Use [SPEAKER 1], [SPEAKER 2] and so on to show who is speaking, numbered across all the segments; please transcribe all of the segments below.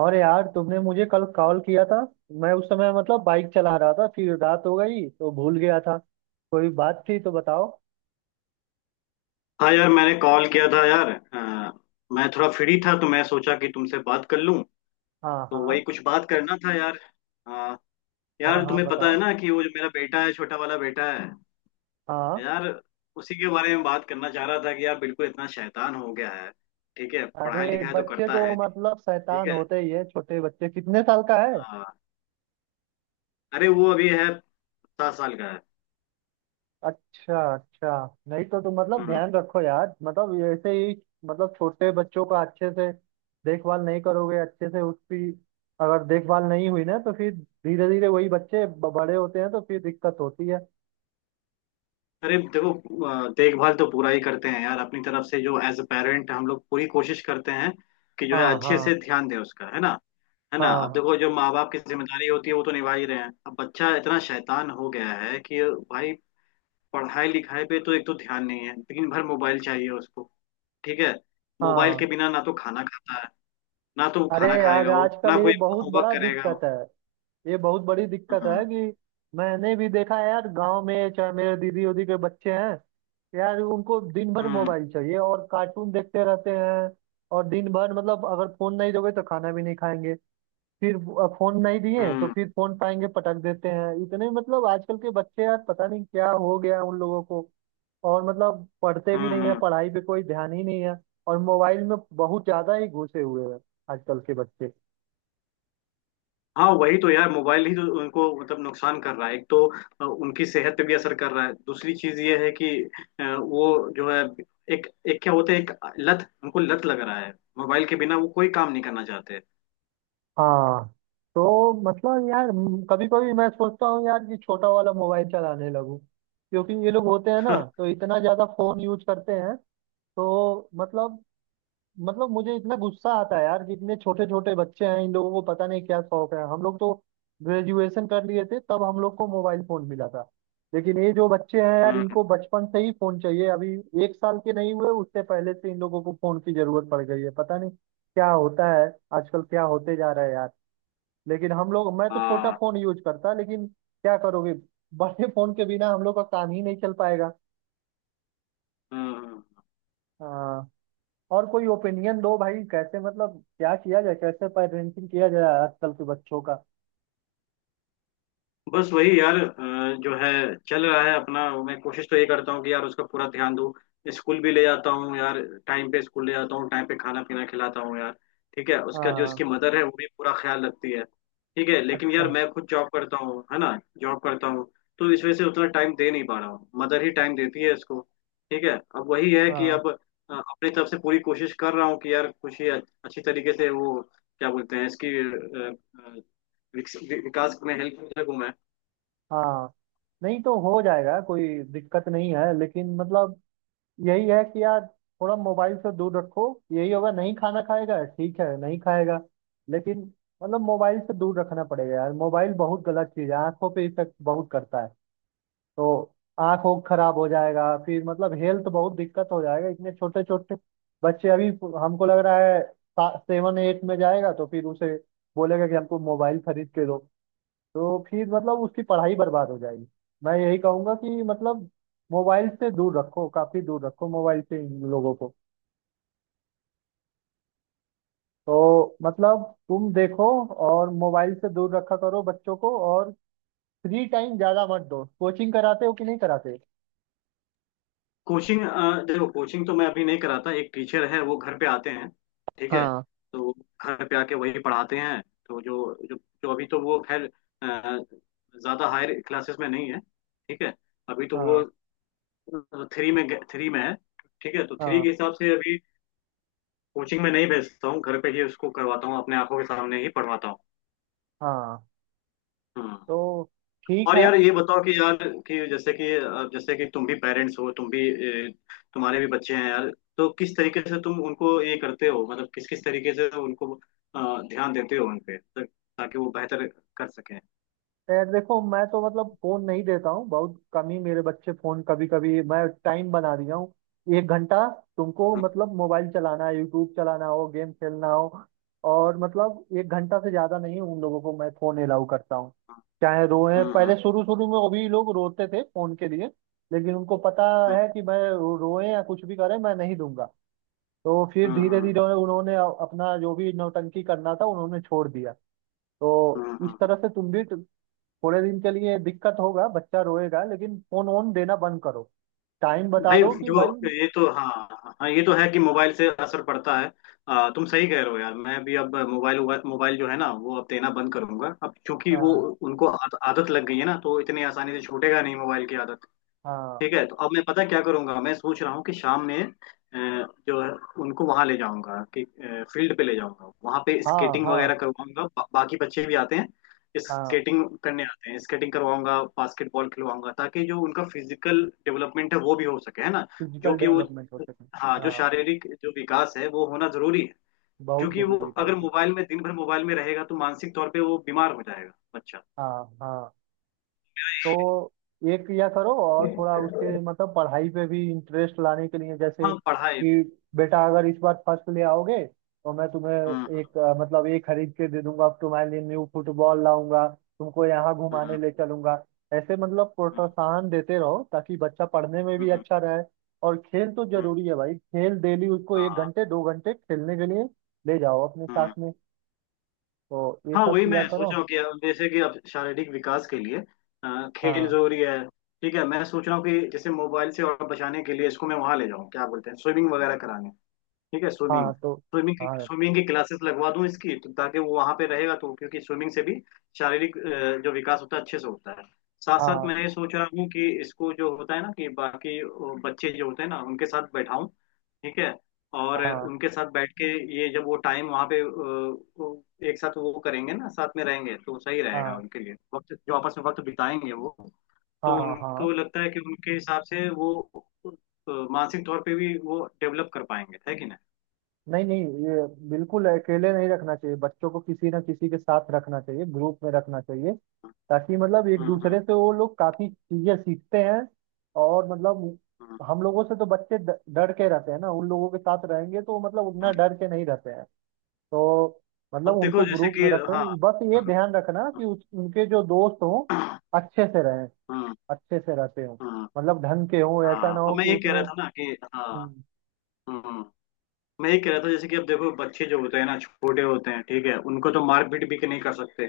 [SPEAKER 1] और यार, तुमने मुझे कल कॉल किया था। मैं उस समय बाइक चला रहा था, फिर रात हो गई तो भूल गया था। कोई बात थी तो बताओ।
[SPEAKER 2] हाँ यार, मैंने कॉल किया था यार। मैं थोड़ा फ्री था, तो मैं सोचा कि तुमसे बात कर लूं।
[SPEAKER 1] हाँ,
[SPEAKER 2] तो
[SPEAKER 1] हाँ।
[SPEAKER 2] वही कुछ बात करना था यार। अ,
[SPEAKER 1] हाँ,
[SPEAKER 2] यार
[SPEAKER 1] हाँ
[SPEAKER 2] तुम्हें पता है
[SPEAKER 1] बताओ।
[SPEAKER 2] ना कि वो जो मेरा बेटा है, छोटा वाला बेटा है।
[SPEAKER 1] हाँ।
[SPEAKER 2] यार उसी के बारे में बात करना चाह रहा था कि यार बिल्कुल इतना शैतान हो गया है। ठीक है,
[SPEAKER 1] अरे
[SPEAKER 2] पढ़ाई लिखाई तो
[SPEAKER 1] बच्चे
[SPEAKER 2] करता
[SPEAKER 1] तो
[SPEAKER 2] है। ठीक
[SPEAKER 1] शैतान
[SPEAKER 2] है।
[SPEAKER 1] होते ही है। छोटे बच्चे, कितने साल का है?
[SPEAKER 2] हाँ। अरे वो अभी है, 7 साल का है।
[SPEAKER 1] अच्छा अच्छा। नहीं तो तुम
[SPEAKER 2] हम्म।
[SPEAKER 1] ध्यान रखो यार, ऐसे ही। छोटे बच्चों का अच्छे से देखभाल नहीं करोगे, अच्छे से उसकी अगर देखभाल नहीं हुई ना, तो फिर धीरे धीरे वही बच्चे बड़े होते हैं तो फिर दिक्कत होती है।
[SPEAKER 2] अरे देखो, देखभाल तो पूरा ही करते हैं यार, अपनी तरफ से जो एज अ पेरेंट हम लोग पूरी कोशिश करते हैं कि जो है
[SPEAKER 1] हाँ,
[SPEAKER 2] अच्छे
[SPEAKER 1] हाँ।
[SPEAKER 2] से ध्यान दें उसका, है ना। है ना, अब
[SPEAKER 1] हाँ,
[SPEAKER 2] देखो जो माँ बाप की जिम्मेदारी होती है वो तो निभा ही रहे हैं, अब बच्चा इतना शैतान हो गया है कि भाई पढ़ाई लिखाई पे तो एक तो ध्यान नहीं है, दिन भर मोबाइल चाहिए उसको। ठीक है। मोबाइल के
[SPEAKER 1] हाँ।
[SPEAKER 2] बिना ना तो खाना खाता है, ना तो
[SPEAKER 1] अरे
[SPEAKER 2] खाना
[SPEAKER 1] यार,
[SPEAKER 2] खाएगा वो,
[SPEAKER 1] आजकल
[SPEAKER 2] ना
[SPEAKER 1] ये
[SPEAKER 2] कोई
[SPEAKER 1] बहुत
[SPEAKER 2] होमवर्क
[SPEAKER 1] बड़ा
[SPEAKER 2] करेगा
[SPEAKER 1] दिक्कत
[SPEAKER 2] वो।
[SPEAKER 1] है। ये बहुत बड़ी दिक्कत है
[SPEAKER 2] हम्म।
[SPEAKER 1] कि मैंने भी देखा है यार, गांव में चाहे मेरे दीदी उदी के बच्चे हैं, यार उनको दिन भर
[SPEAKER 2] हम्म।
[SPEAKER 1] मोबाइल चाहिए और कार्टून देखते रहते हैं। और दिन भर, अगर फोन नहीं दोगे तो खाना भी नहीं खाएंगे। फिर फोन नहीं दिए तो
[SPEAKER 2] हम्म।
[SPEAKER 1] फिर फोन पाएंगे, पटक देते हैं। इतने आजकल के बच्चे यार, पता नहीं क्या हो गया उन लोगों को। और पढ़ते भी
[SPEAKER 2] हम्म।
[SPEAKER 1] नहीं है,
[SPEAKER 2] हम्म।
[SPEAKER 1] पढ़ाई पे कोई ध्यान ही नहीं है। और मोबाइल में बहुत ज्यादा ही घुसे हुए हैं आजकल के बच्चे।
[SPEAKER 2] हाँ, वही तो यार, मोबाइल ही तो उनको मतलब नुकसान कर रहा है एक तो। उनकी सेहत पे भी असर कर रहा है। दूसरी चीज ये है कि वो जो है, एक एक क्या होता है, एक लत, उनको लत लग रहा है। मोबाइल के बिना वो कोई काम नहीं करना चाहते।
[SPEAKER 1] हाँ। तो यार, कभी कभी मैं सोचता हूँ यार कि छोटा वाला मोबाइल चलाने लगूं, क्योंकि ये लोग होते हैं ना तो इतना ज्यादा फोन यूज करते हैं। तो मुझे इतना गुस्सा आता है यार कि इतने छोटे छोटे बच्चे हैं, इन लोगों को पता नहीं क्या शौक है। हम लोग तो ग्रेजुएशन कर लिए थे तब हम लोग को मोबाइल फोन मिला था। लेकिन ये जो बच्चे हैं यार,
[SPEAKER 2] हम्म।
[SPEAKER 1] इनको बचपन से ही फोन चाहिए। अभी एक साल के नहीं हुए उससे पहले से इन लोगों को फोन की जरूरत पड़ गई है। पता नहीं क्या होता है आजकल, क्या होते जा रहा है यार। लेकिन हम लोग, मैं तो छोटा
[SPEAKER 2] हाँ।
[SPEAKER 1] फोन यूज करता, लेकिन क्या करोगे, बड़े फोन के बिना हम लोग का काम ही नहीं चल पाएगा।
[SPEAKER 2] हम्म। हम्म।
[SPEAKER 1] हाँ। और कोई ओपिनियन दो भाई, कैसे क्या किया जाए, कैसे पेरेंटिंग किया जाए आजकल के बच्चों का?
[SPEAKER 2] बस वही यार, जो है चल रहा है अपना। मैं कोशिश तो ये करता हूँ कि यार उसका पूरा ध्यान दूँ। स्कूल भी ले जाता हूँ यार, टाइम पे स्कूल ले जाता हूँ, टाइम पे खाना पीना खिलाता हूँ यार। ठीक है, उसका जो
[SPEAKER 1] हाँ।
[SPEAKER 2] इसकी मदर है वो भी पूरा ख्याल रखती है। ठीक है, लेकिन यार
[SPEAKER 1] अच्छा।
[SPEAKER 2] मैं खुद जॉब करता हूँ, है ना, जॉब करता हूँ। तो इस वजह से उतना टाइम दे नहीं पा रहा हूँ, मदर ही टाइम देती है इसको। ठीक है। अब वही है कि
[SPEAKER 1] हाँ,
[SPEAKER 2] अब अपनी तरफ से पूरी कोशिश कर रहा हूँ कि यार कुछ ही अच्छी तरीके से वो क्या बोलते हैं इसकी अ, विकास में हेल्प कर सकूँ मैं।
[SPEAKER 1] हाँ। नहीं तो हो जाएगा, कोई दिक्कत नहीं है, लेकिन यही है कि यार, थोड़ा मोबाइल से दूर रखो। यही होगा नहीं खाना खाएगा, ठीक है नहीं खाएगा, लेकिन मोबाइल से दूर रखना पड़ेगा यार। मोबाइल बहुत गलत चीज है, आंखों पे इफेक्ट बहुत करता है। तो आँख ओख खराब हो जाएगा, फिर हेल्थ बहुत दिक्कत हो जाएगा। इतने छोटे छोटे बच्चे, अभी हमको लग रहा है सेवन एट में जाएगा तो फिर उसे बोलेगा कि हमको मोबाइल खरीद के दो, तो फिर उसकी पढ़ाई बर्बाद हो जाएगी। मैं यही कहूंगा कि मोबाइल से दूर रखो, काफी दूर रखो मोबाइल से इन लोगों को। तो तुम देखो, और मोबाइल से दूर रखा करो बच्चों को, और फ्री टाइम ज्यादा मत दो। कोचिंग कराते हो कि नहीं कराते?
[SPEAKER 2] कोचिंग, देखो, कोचिंग तो मैं अभी नहीं कराता, एक टीचर है वो घर पे आते हैं। ठीक है।
[SPEAKER 1] हाँ।
[SPEAKER 2] तो वो घर पे आके वही पढ़ाते हैं। तो जो जो, जो अभी तो वो खैर अ, ज्यादा हायर क्लासेस में नहीं है। ठीक है, अभी तो वो
[SPEAKER 1] हाँ।
[SPEAKER 2] थ्री में है। ठीक है, तो थ्री
[SPEAKER 1] हाँ।
[SPEAKER 2] के हिसाब से अभी कोचिंग में नहीं भेजता हूँ, घर पे ही उसको करवाता हूँ, अपने आंखों के सामने ही पढ़वाता हूँ।
[SPEAKER 1] हाँ।
[SPEAKER 2] हम्म।
[SPEAKER 1] तो ठीक
[SPEAKER 2] और
[SPEAKER 1] है।
[SPEAKER 2] यार ये बताओ कि यार कि जैसे कि तुम भी पेरेंट्स हो, तुम भी ए, तुम्हारे भी बच्चे हैं यार। तो किस तरीके से तुम उनको ये करते हो, मतलब किस किस तरीके से उनको ध्यान देते हो उन पे, ताकि वो बेहतर कर सकें।
[SPEAKER 1] यार देखो, मैं तो फोन नहीं देता हूँ, बहुत कम ही मेरे बच्चे फोन। कभी कभी मैं टाइम बना दिया हूँ, एक घंटा। तुमको
[SPEAKER 2] हम्म।
[SPEAKER 1] मोबाइल चलाना है, यूट्यूब चलाना हो, गेम खेलना हो, और एक घंटा से ज्यादा नहीं उन लोगों को मैं फोन अलाउ करता हूँ। चाहे रोए,
[SPEAKER 2] हम्म। हम्म।
[SPEAKER 1] पहले शुरू शुरू में वो भी लोग रोते थे फोन के लिए, लेकिन उनको पता है कि मैं, रोए या कुछ भी करे, मैं नहीं दूंगा। तो फिर
[SPEAKER 2] हम्म। हम्म।
[SPEAKER 1] धीरे
[SPEAKER 2] हम्म।
[SPEAKER 1] धीरे उन्होंने अपना जो भी नौटंकी करना था उन्होंने छोड़ दिया। तो
[SPEAKER 2] हम्म।
[SPEAKER 1] इस
[SPEAKER 2] हम्म।
[SPEAKER 1] तरह से तुम भी, थोड़े दिन के लिए दिक्कत होगा, बच्चा रोएगा, लेकिन फोन ऑन देना बंद करो। टाइम बता
[SPEAKER 2] भाई
[SPEAKER 1] दो कि भाई।
[SPEAKER 2] देखो, ये तो हाँ, हाँ ये तो है कि मोबाइल से असर पड़ता है। तुम सही कह रहे हो यार। मैं भी अब मोबाइल जो है ना वो अब देना बंद करूंगा अब, क्योंकि वो
[SPEAKER 1] हाँ,
[SPEAKER 2] उनको आदत लग गई है ना, तो इतनी आसानी से छूटेगा नहीं मोबाइल की आदत।
[SPEAKER 1] हाँ।
[SPEAKER 2] ठीक है। तो अब मैं पता क्या करूंगा, मैं सोच रहा हूँ कि शाम में जो है, उनको वहां ले जाऊंगा कि फील्ड पे ले जाऊंगा, वहां पे
[SPEAKER 1] हाँ,
[SPEAKER 2] स्केटिंग
[SPEAKER 1] हाँ।
[SPEAKER 2] वगैरह करवाऊंगा। बाकी बच्चे भी आते हैं,
[SPEAKER 1] हाँ,
[SPEAKER 2] स्केटिंग करने आते हैं, स्केटिंग करवाऊंगा, बास्केटबॉल खिलवाऊंगा, ताकि जो उनका फिजिकल डेवलपमेंट है वो भी हो सके, है ना। जो
[SPEAKER 1] फिजिकल
[SPEAKER 2] कि वो
[SPEAKER 1] डेवलपमेंट हो सके।
[SPEAKER 2] हाँ, जो
[SPEAKER 1] हाँ,
[SPEAKER 2] शारीरिक जो विकास है वो होना जरूरी है।
[SPEAKER 1] बहुत
[SPEAKER 2] क्योंकि वो
[SPEAKER 1] जरूरी, बहुत
[SPEAKER 2] अगर
[SPEAKER 1] जरूरी।
[SPEAKER 2] मोबाइल में दिन भर मोबाइल में रहेगा तो मानसिक तौर पे वो बीमार हो जाएगा बच्चा।
[SPEAKER 1] हाँ, हाँ। तो एक या करो, और थोड़ा उसके पढ़ाई पे भी इंटरेस्ट लाने के लिए जैसे
[SPEAKER 2] हाँ। पढ़ाई।
[SPEAKER 1] कि बेटा, अगर इस बार फर्स्ट ले आओगे तो मैं
[SPEAKER 2] हम्म।
[SPEAKER 1] तुम्हें एक ये खरीद के दे दूंगा, तुम्हारे लिए न्यू फुटबॉल लाऊंगा, तुमको यहाँ
[SPEAKER 2] हम्म।
[SPEAKER 1] घुमाने
[SPEAKER 2] हम्म।
[SPEAKER 1] ले चलूंगा। ऐसे
[SPEAKER 2] हम्म।
[SPEAKER 1] प्रोत्साहन देते रहो, ताकि बच्चा पढ़ने में भी
[SPEAKER 2] हम्म।
[SPEAKER 1] अच्छा रहे। और खेल तो
[SPEAKER 2] हम्म।
[SPEAKER 1] जरूरी है भाई, खेल डेली उसको एक
[SPEAKER 2] हाँ।
[SPEAKER 1] घंटे दो घंटे खेलने के लिए ले जाओ अपने
[SPEAKER 2] हम्म।
[SPEAKER 1] साथ में। तो ये
[SPEAKER 2] हाँ,
[SPEAKER 1] सब
[SPEAKER 2] वही
[SPEAKER 1] किया
[SPEAKER 2] मैं सोच
[SPEAKER 1] करो।
[SPEAKER 2] रहा हूँ कि अब जैसे कि अब शारीरिक विकास के लिए खेल
[SPEAKER 1] हाँ,
[SPEAKER 2] जरूरी है। ठीक है, मैं सोच रहा हूँ कि जैसे मोबाइल से और बचाने के लिए इसको मैं वहां ले जाऊँ, क्या बोलते हैं, स्विमिंग वगैरह कराने। ठीक है, स्विमिंग,
[SPEAKER 1] हाँ। तो
[SPEAKER 2] स्विमिंग की
[SPEAKER 1] हाँ,
[SPEAKER 2] स्विमिंग की क्लासेस लगवा दूं इसकी, तो ताकि वो वहां पे रहेगा, तो क्योंकि स्विमिंग से भी शारीरिक जो विकास होता है अच्छे से होता है। साथ साथ
[SPEAKER 1] हाँ।
[SPEAKER 2] मैं ये सोच रहा हूँ कि इसको जो होता है ना कि बाकी बच्चे जो होते हैं ना उनके साथ बैठाऊं, ठीक है, और
[SPEAKER 1] हाँ,
[SPEAKER 2] उनके साथ बैठ के ये जब वो टाइम वहां पे वो एक साथ वो करेंगे ना, साथ में रहेंगे तो सही रहेगा
[SPEAKER 1] हाँ।
[SPEAKER 2] उनके लिए, वक्त जो आपस में वक्त बिताएंगे वो। तो
[SPEAKER 1] हाँ, हाँ।
[SPEAKER 2] उनको लगता है कि उनके हिसाब से वो अ, मानसिक तौर पे भी वो डेवलप कर पाएंगे, है कि ना।
[SPEAKER 1] नहीं नहीं, ये बिल्कुल अकेले नहीं रखना चाहिए बच्चों को, किसी ना किसी के साथ रखना चाहिए, ग्रुप में रखना चाहिए, ताकि एक
[SPEAKER 2] हाँ। हाँ।
[SPEAKER 1] दूसरे से वो लोग काफी चीजें सीखते हैं। और
[SPEAKER 2] हाँ।
[SPEAKER 1] हम लोगों से तो बच्चे डर के रहते हैं ना, उन लोगों के साथ रहेंगे तो उतना
[SPEAKER 2] हाँ।
[SPEAKER 1] डर के नहीं रहते हैं। तो
[SPEAKER 2] अब देखो
[SPEAKER 1] उनको
[SPEAKER 2] जैसे
[SPEAKER 1] ग्रुप में
[SPEAKER 2] कि
[SPEAKER 1] रख,
[SPEAKER 2] हाँ।
[SPEAKER 1] बस ये
[SPEAKER 2] हाँ।
[SPEAKER 1] ध्यान रखना कि उनके जो दोस्त हों
[SPEAKER 2] हाँ।
[SPEAKER 1] अच्छे से रहें,
[SPEAKER 2] हाँ।
[SPEAKER 1] अच्छे से रहते हों,
[SPEAKER 2] हाँ।
[SPEAKER 1] ढंग के हों, ऐसा ना
[SPEAKER 2] हाँ। अब
[SPEAKER 1] हो
[SPEAKER 2] मैं
[SPEAKER 1] कि
[SPEAKER 2] ये कह
[SPEAKER 1] उसमें।
[SPEAKER 2] रहा था ना कि हाँ,
[SPEAKER 1] हम्म।
[SPEAKER 2] हाँ, मैं ये कह रहा था, जैसे कि अब देखो, बच्चे जो होते हैं ना छोटे होते हैं, ठीक है, उनको तो मारपीट भी नहीं कर सकते।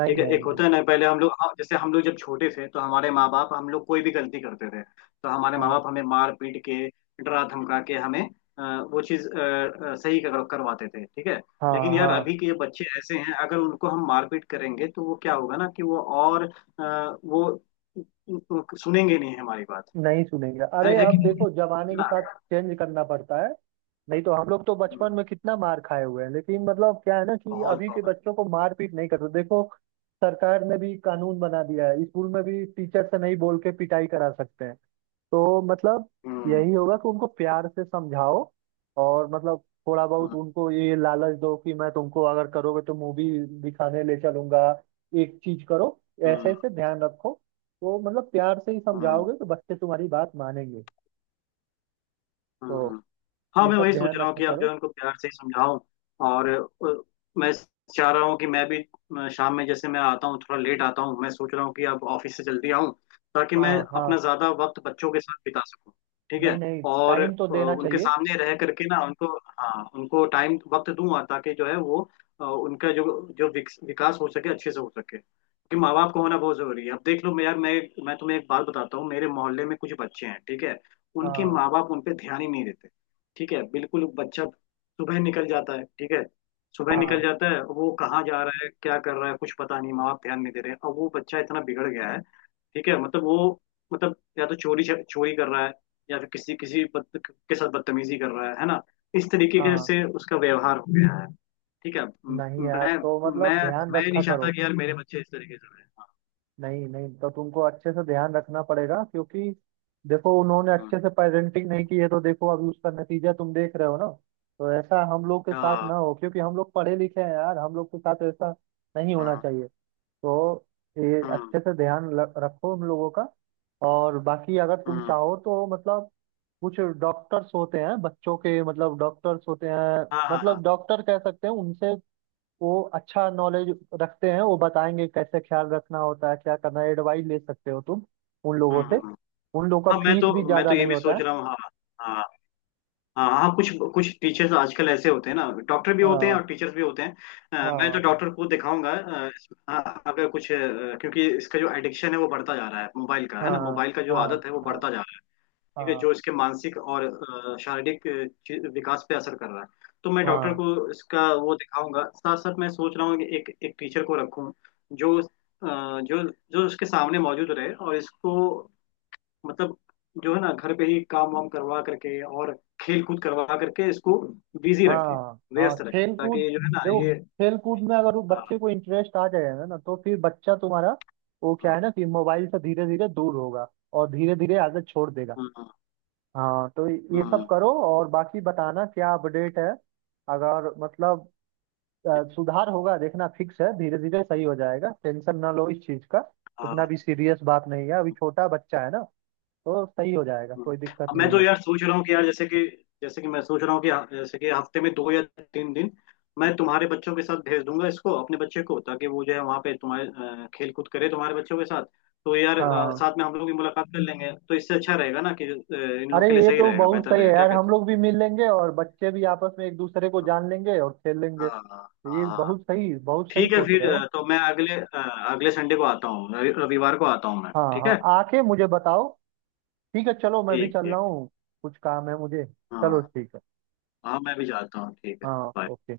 [SPEAKER 1] नहीं
[SPEAKER 2] ठीक है।
[SPEAKER 1] नहीं
[SPEAKER 2] एक
[SPEAKER 1] नहीं।
[SPEAKER 2] होता है ना, पहले हम लोग, हाँ, जैसे हम लोग जब छोटे थे तो हमारे माँ बाप, हम लोग कोई भी गलती करते थे तो हमारे माँ
[SPEAKER 1] हाँ,
[SPEAKER 2] बाप हमें मार पीट के, डरा धमका के हमें अ, वो चीज़ सही करवाते थे, ठीक है। लेकिन
[SPEAKER 1] हाँ।
[SPEAKER 2] यार
[SPEAKER 1] हाँ,
[SPEAKER 2] अभी के ये बच्चे ऐसे हैं, अगर उनको हम मारपीट करेंगे तो वो क्या होगा ना कि वो और वो सुनेंगे नहीं हमारी बात।
[SPEAKER 1] नहीं सुनेंगे। अरे
[SPEAKER 2] है कि
[SPEAKER 1] अब
[SPEAKER 2] नहीं है
[SPEAKER 1] देखो, जमाने के
[SPEAKER 2] ना?
[SPEAKER 1] साथ चेंज करना पड़ता है। नहीं तो हम लोग तो बचपन
[SPEAKER 2] हम्म,
[SPEAKER 1] में कितना मार खाए हुए हैं, लेकिन क्या है ना कि
[SPEAKER 2] बहुत
[SPEAKER 1] अभी के
[SPEAKER 2] बहुत।
[SPEAKER 1] बच्चों को मारपीट नहीं करते देखो, सरकार ने भी कानून बना दिया है, स्कूल में भी टीचर से नहीं बोल के पिटाई करा सकते हैं। तो
[SPEAKER 2] हम्म।
[SPEAKER 1] यही होगा कि उनको प्यार से समझाओ, और थोड़ा
[SPEAKER 2] हम्म।
[SPEAKER 1] बहुत उनको ये लालच दो कि मैं तुमको, अगर करोगे तो मूवी दिखाने ले चलूंगा, एक चीज करो, ऐसे
[SPEAKER 2] हम्म।
[SPEAKER 1] ऐसे ध्यान रखो। तो प्यार से ही
[SPEAKER 2] हम्म।
[SPEAKER 1] समझाओगे तो बच्चे तुम्हारी बात मानेंगे। तो
[SPEAKER 2] हम्म। हाँ,
[SPEAKER 1] ये
[SPEAKER 2] मैं
[SPEAKER 1] सब
[SPEAKER 2] वही सोच
[SPEAKER 1] ध्यान
[SPEAKER 2] रहा हूँ
[SPEAKER 1] रखा
[SPEAKER 2] कि अब जो
[SPEAKER 1] करो।
[SPEAKER 2] है उनको प्यार से ही समझाऊं, और मैं चाह रहा हूँ कि मैं भी शाम में जैसे मैं आता हूँ थोड़ा लेट आता हूँ, मैं सोच रहा हूँ कि अब ऑफिस से जल्दी आऊँ, ताकि मैं
[SPEAKER 1] हाँ,
[SPEAKER 2] अपना
[SPEAKER 1] हाँ।
[SPEAKER 2] ज्यादा वक्त बच्चों के साथ बिता सकूँ। ठीक
[SPEAKER 1] नहीं
[SPEAKER 2] है।
[SPEAKER 1] नहीं,
[SPEAKER 2] और
[SPEAKER 1] टाइम तो देना
[SPEAKER 2] उनके
[SPEAKER 1] चाहिए।
[SPEAKER 2] सामने रह करके ना उनको, हाँ, उनको टाइम वक्त दूँ, ताकि जो है वो उनका जो जो विकास हो सके, अच्छे से हो सके, क्योंकि माँ बाप का होना बहुत जरूरी है। अब देख लो, मैं यार, मैं तुम्हें एक बात बताता हूँ। मेरे मोहल्ले में कुछ बच्चे हैं, ठीक है, उनके
[SPEAKER 1] हाँ,
[SPEAKER 2] माँ बाप उन पे ध्यान ही नहीं देते। ठीक है, बिल्कुल बच्चा सुबह निकल जाता है। ठीक है, सुबह निकल
[SPEAKER 1] हाँ,
[SPEAKER 2] जाता है, वो कहाँ जा रहा है क्या कर रहा है कुछ पता नहीं, माँ बाप ध्यान नहीं दे रहे। अब वो बच्चा इतना बिगड़ गया है। ठीक है, मतलब वो, मतलब या तो चोरी चोरी कर रहा है, या फिर किसी किसी के साथ बदतमीजी कर रहा है ना, इस तरीके के
[SPEAKER 1] हाँ।
[SPEAKER 2] से उसका व्यवहार हो गया है। ठीक है।
[SPEAKER 1] नहीं यार,
[SPEAKER 2] मैं
[SPEAKER 1] तो
[SPEAKER 2] मैं
[SPEAKER 1] ध्यान
[SPEAKER 2] मैं नहीं
[SPEAKER 1] रखा
[SPEAKER 2] चाहता
[SPEAKER 1] करो।
[SPEAKER 2] कि यार मेरे बच्चे इस तरीके से रहे। हाँ।
[SPEAKER 1] नहीं नहीं तो तुमको अच्छे से ध्यान रखना पड़ेगा, क्योंकि देखो उन्होंने
[SPEAKER 2] हम्म,
[SPEAKER 1] अच्छे से पेरेंटिंग नहीं की है, तो देखो अभी उसका नतीजा तुम देख रहे हो ना। तो ऐसा हम लोग के साथ
[SPEAKER 2] हाँ।
[SPEAKER 1] ना हो, क्योंकि हम लोग पढ़े लिखे हैं यार, हम लोग के साथ ऐसा नहीं होना
[SPEAKER 2] हाँ।
[SPEAKER 1] चाहिए। तो ये
[SPEAKER 2] हम्म।
[SPEAKER 1] अच्छे से रखो उन लोगों का। और बाकी अगर तुम
[SPEAKER 2] हम्म।
[SPEAKER 1] चाहो तो कुछ डॉक्टर्स होते हैं बच्चों के, डॉक्टर्स होते हैं,
[SPEAKER 2] हाँ। हाँ। हाँ।
[SPEAKER 1] डॉक्टर कह सकते हैं उनसे। वो अच्छा नॉलेज रखते हैं, वो बताएंगे कैसे ख्याल रखना होता है, क्या करना है, एडवाइस ले सकते हो तुम उन लोगों
[SPEAKER 2] हम्म।
[SPEAKER 1] से।
[SPEAKER 2] हम्म।
[SPEAKER 1] उन लोगों का
[SPEAKER 2] हाँ, मैं
[SPEAKER 1] फीस भी
[SPEAKER 2] तो,
[SPEAKER 1] ज्यादा
[SPEAKER 2] ये
[SPEAKER 1] नहीं
[SPEAKER 2] भी
[SPEAKER 1] होता
[SPEAKER 2] सोच
[SPEAKER 1] है।
[SPEAKER 2] रहा हूँ। हाँ। हाँ। हाँ। हाँ, कुछ कुछ टीचर्स आजकल ऐसे होते हैं ना, डॉक्टर भी होते हैं
[SPEAKER 1] हाँ,
[SPEAKER 2] और टीचर्स भी होते हैं। मैं तो
[SPEAKER 1] हाँ,
[SPEAKER 2] डॉक्टर को दिखाऊंगा। हाँ, अगर कुछ क्योंकि इसका जो एडिक्शन है वो बढ़ता जा रहा है, मोबाइल का, है ना,
[SPEAKER 1] हाँ।
[SPEAKER 2] मोबाइल का जो
[SPEAKER 1] हाँ,
[SPEAKER 2] आदत है वो
[SPEAKER 1] हाँ,
[SPEAKER 2] बढ़ता जा रहा है। ठीक है,
[SPEAKER 1] हाँ।
[SPEAKER 2] जो इसके मानसिक और शारीरिक विकास पे असर कर रहा है। तो मैं डॉक्टर
[SPEAKER 1] हाँ,
[SPEAKER 2] को इसका वो दिखाऊंगा, साथ साथ मैं सोच रहा हूँ कि एक एक टीचर को रखूँ, जो जो जो उसके सामने मौजूद रहे और इसको मतलब जो है ना घर पे ही काम वाम करवा करके, और खेल कूद करवा करके इसको बिजी रखे,
[SPEAKER 1] हाँ। हाँ,
[SPEAKER 2] व्यस्त रखे,
[SPEAKER 1] खेल कूद।
[SPEAKER 2] ताकि जो है ना
[SPEAKER 1] देखो,
[SPEAKER 2] ये।
[SPEAKER 1] खेल कूद में अगर वो बच्चे
[SPEAKER 2] हाँ।
[SPEAKER 1] को इंटरेस्ट आ जाएगा ना, तो फिर बच्चा तुम्हारा, वो
[SPEAKER 2] हाँ।
[SPEAKER 1] क्या है ना कि मोबाइल से धीरे धीरे दूर होगा, और धीरे धीरे आदत छोड़ देगा।
[SPEAKER 2] हाँ।
[SPEAKER 1] हाँ, तो ये सब
[SPEAKER 2] हाँ।
[SPEAKER 1] करो, और बाकी बताना क्या अपडेट है। अगर सुधार होगा, देखना फिक्स है, धीरे धीरे सही हो जाएगा, टेंशन ना लो इस चीज का। उतना
[SPEAKER 2] हाँ।
[SPEAKER 1] भी सीरियस बात नहीं है, अभी छोटा बच्चा है ना, तो सही हो जाएगा,
[SPEAKER 2] हाँ।
[SPEAKER 1] कोई दिक्कत
[SPEAKER 2] अब मैं
[SPEAKER 1] नहीं
[SPEAKER 2] तो
[SPEAKER 1] है।
[SPEAKER 2] यार सोच रहा हूँ कि यार जैसे कि, मैं सोच रहा हूँ कि, हाँ, जैसे कि हफ्ते में 2 या 3 दिन मैं तुम्हारे बच्चों के साथ भेज दूंगा इसको, अपने बच्चे को, ताकि वो जो है वहाँ पे तुम्हारे खेल कूद करे, तुम्हारे बच्चों के साथ। तो यार,
[SPEAKER 1] हाँ।
[SPEAKER 2] साथ में हम लोग भी मुलाकात कर लेंगे, तो इससे अच्छा रहेगा ना कि इन
[SPEAKER 1] अरे
[SPEAKER 2] लोग के लिए
[SPEAKER 1] ये
[SPEAKER 2] सही
[SPEAKER 1] तो
[SPEAKER 2] रहेगा,
[SPEAKER 1] बहुत
[SPEAKER 2] बेहतर
[SPEAKER 1] सही है
[SPEAKER 2] रहेगा, क्या
[SPEAKER 1] यार, हम
[SPEAKER 2] कहते
[SPEAKER 1] लोग भी मिल लेंगे और बच्चे भी आपस में एक दूसरे को
[SPEAKER 2] हो।
[SPEAKER 1] जान लेंगे और खेल लेंगे,
[SPEAKER 2] हाँ। हाँ।
[SPEAKER 1] तो ये
[SPEAKER 2] हाँ।
[SPEAKER 1] बहुत सही, बहुत सही
[SPEAKER 2] ठीक है,
[SPEAKER 1] सोच रहे
[SPEAKER 2] फिर
[SPEAKER 1] हो।
[SPEAKER 2] तो मैं अगले संडे को आता हूँ, रविवार को आता हूँ मैं,
[SPEAKER 1] हाँ,
[SPEAKER 2] ठीक है।
[SPEAKER 1] हाँ आके मुझे बताओ। ठीक है, चलो मैं भी
[SPEAKER 2] ठीक,
[SPEAKER 1] चल रहा
[SPEAKER 2] ठीक।
[SPEAKER 1] हूँ, कुछ काम है मुझे। चलो
[SPEAKER 2] हाँ,
[SPEAKER 1] ठीक है।
[SPEAKER 2] हाँ, मैं भी जाता हूँ, ठीक है।
[SPEAKER 1] हाँ
[SPEAKER 2] Bye।
[SPEAKER 1] ओके।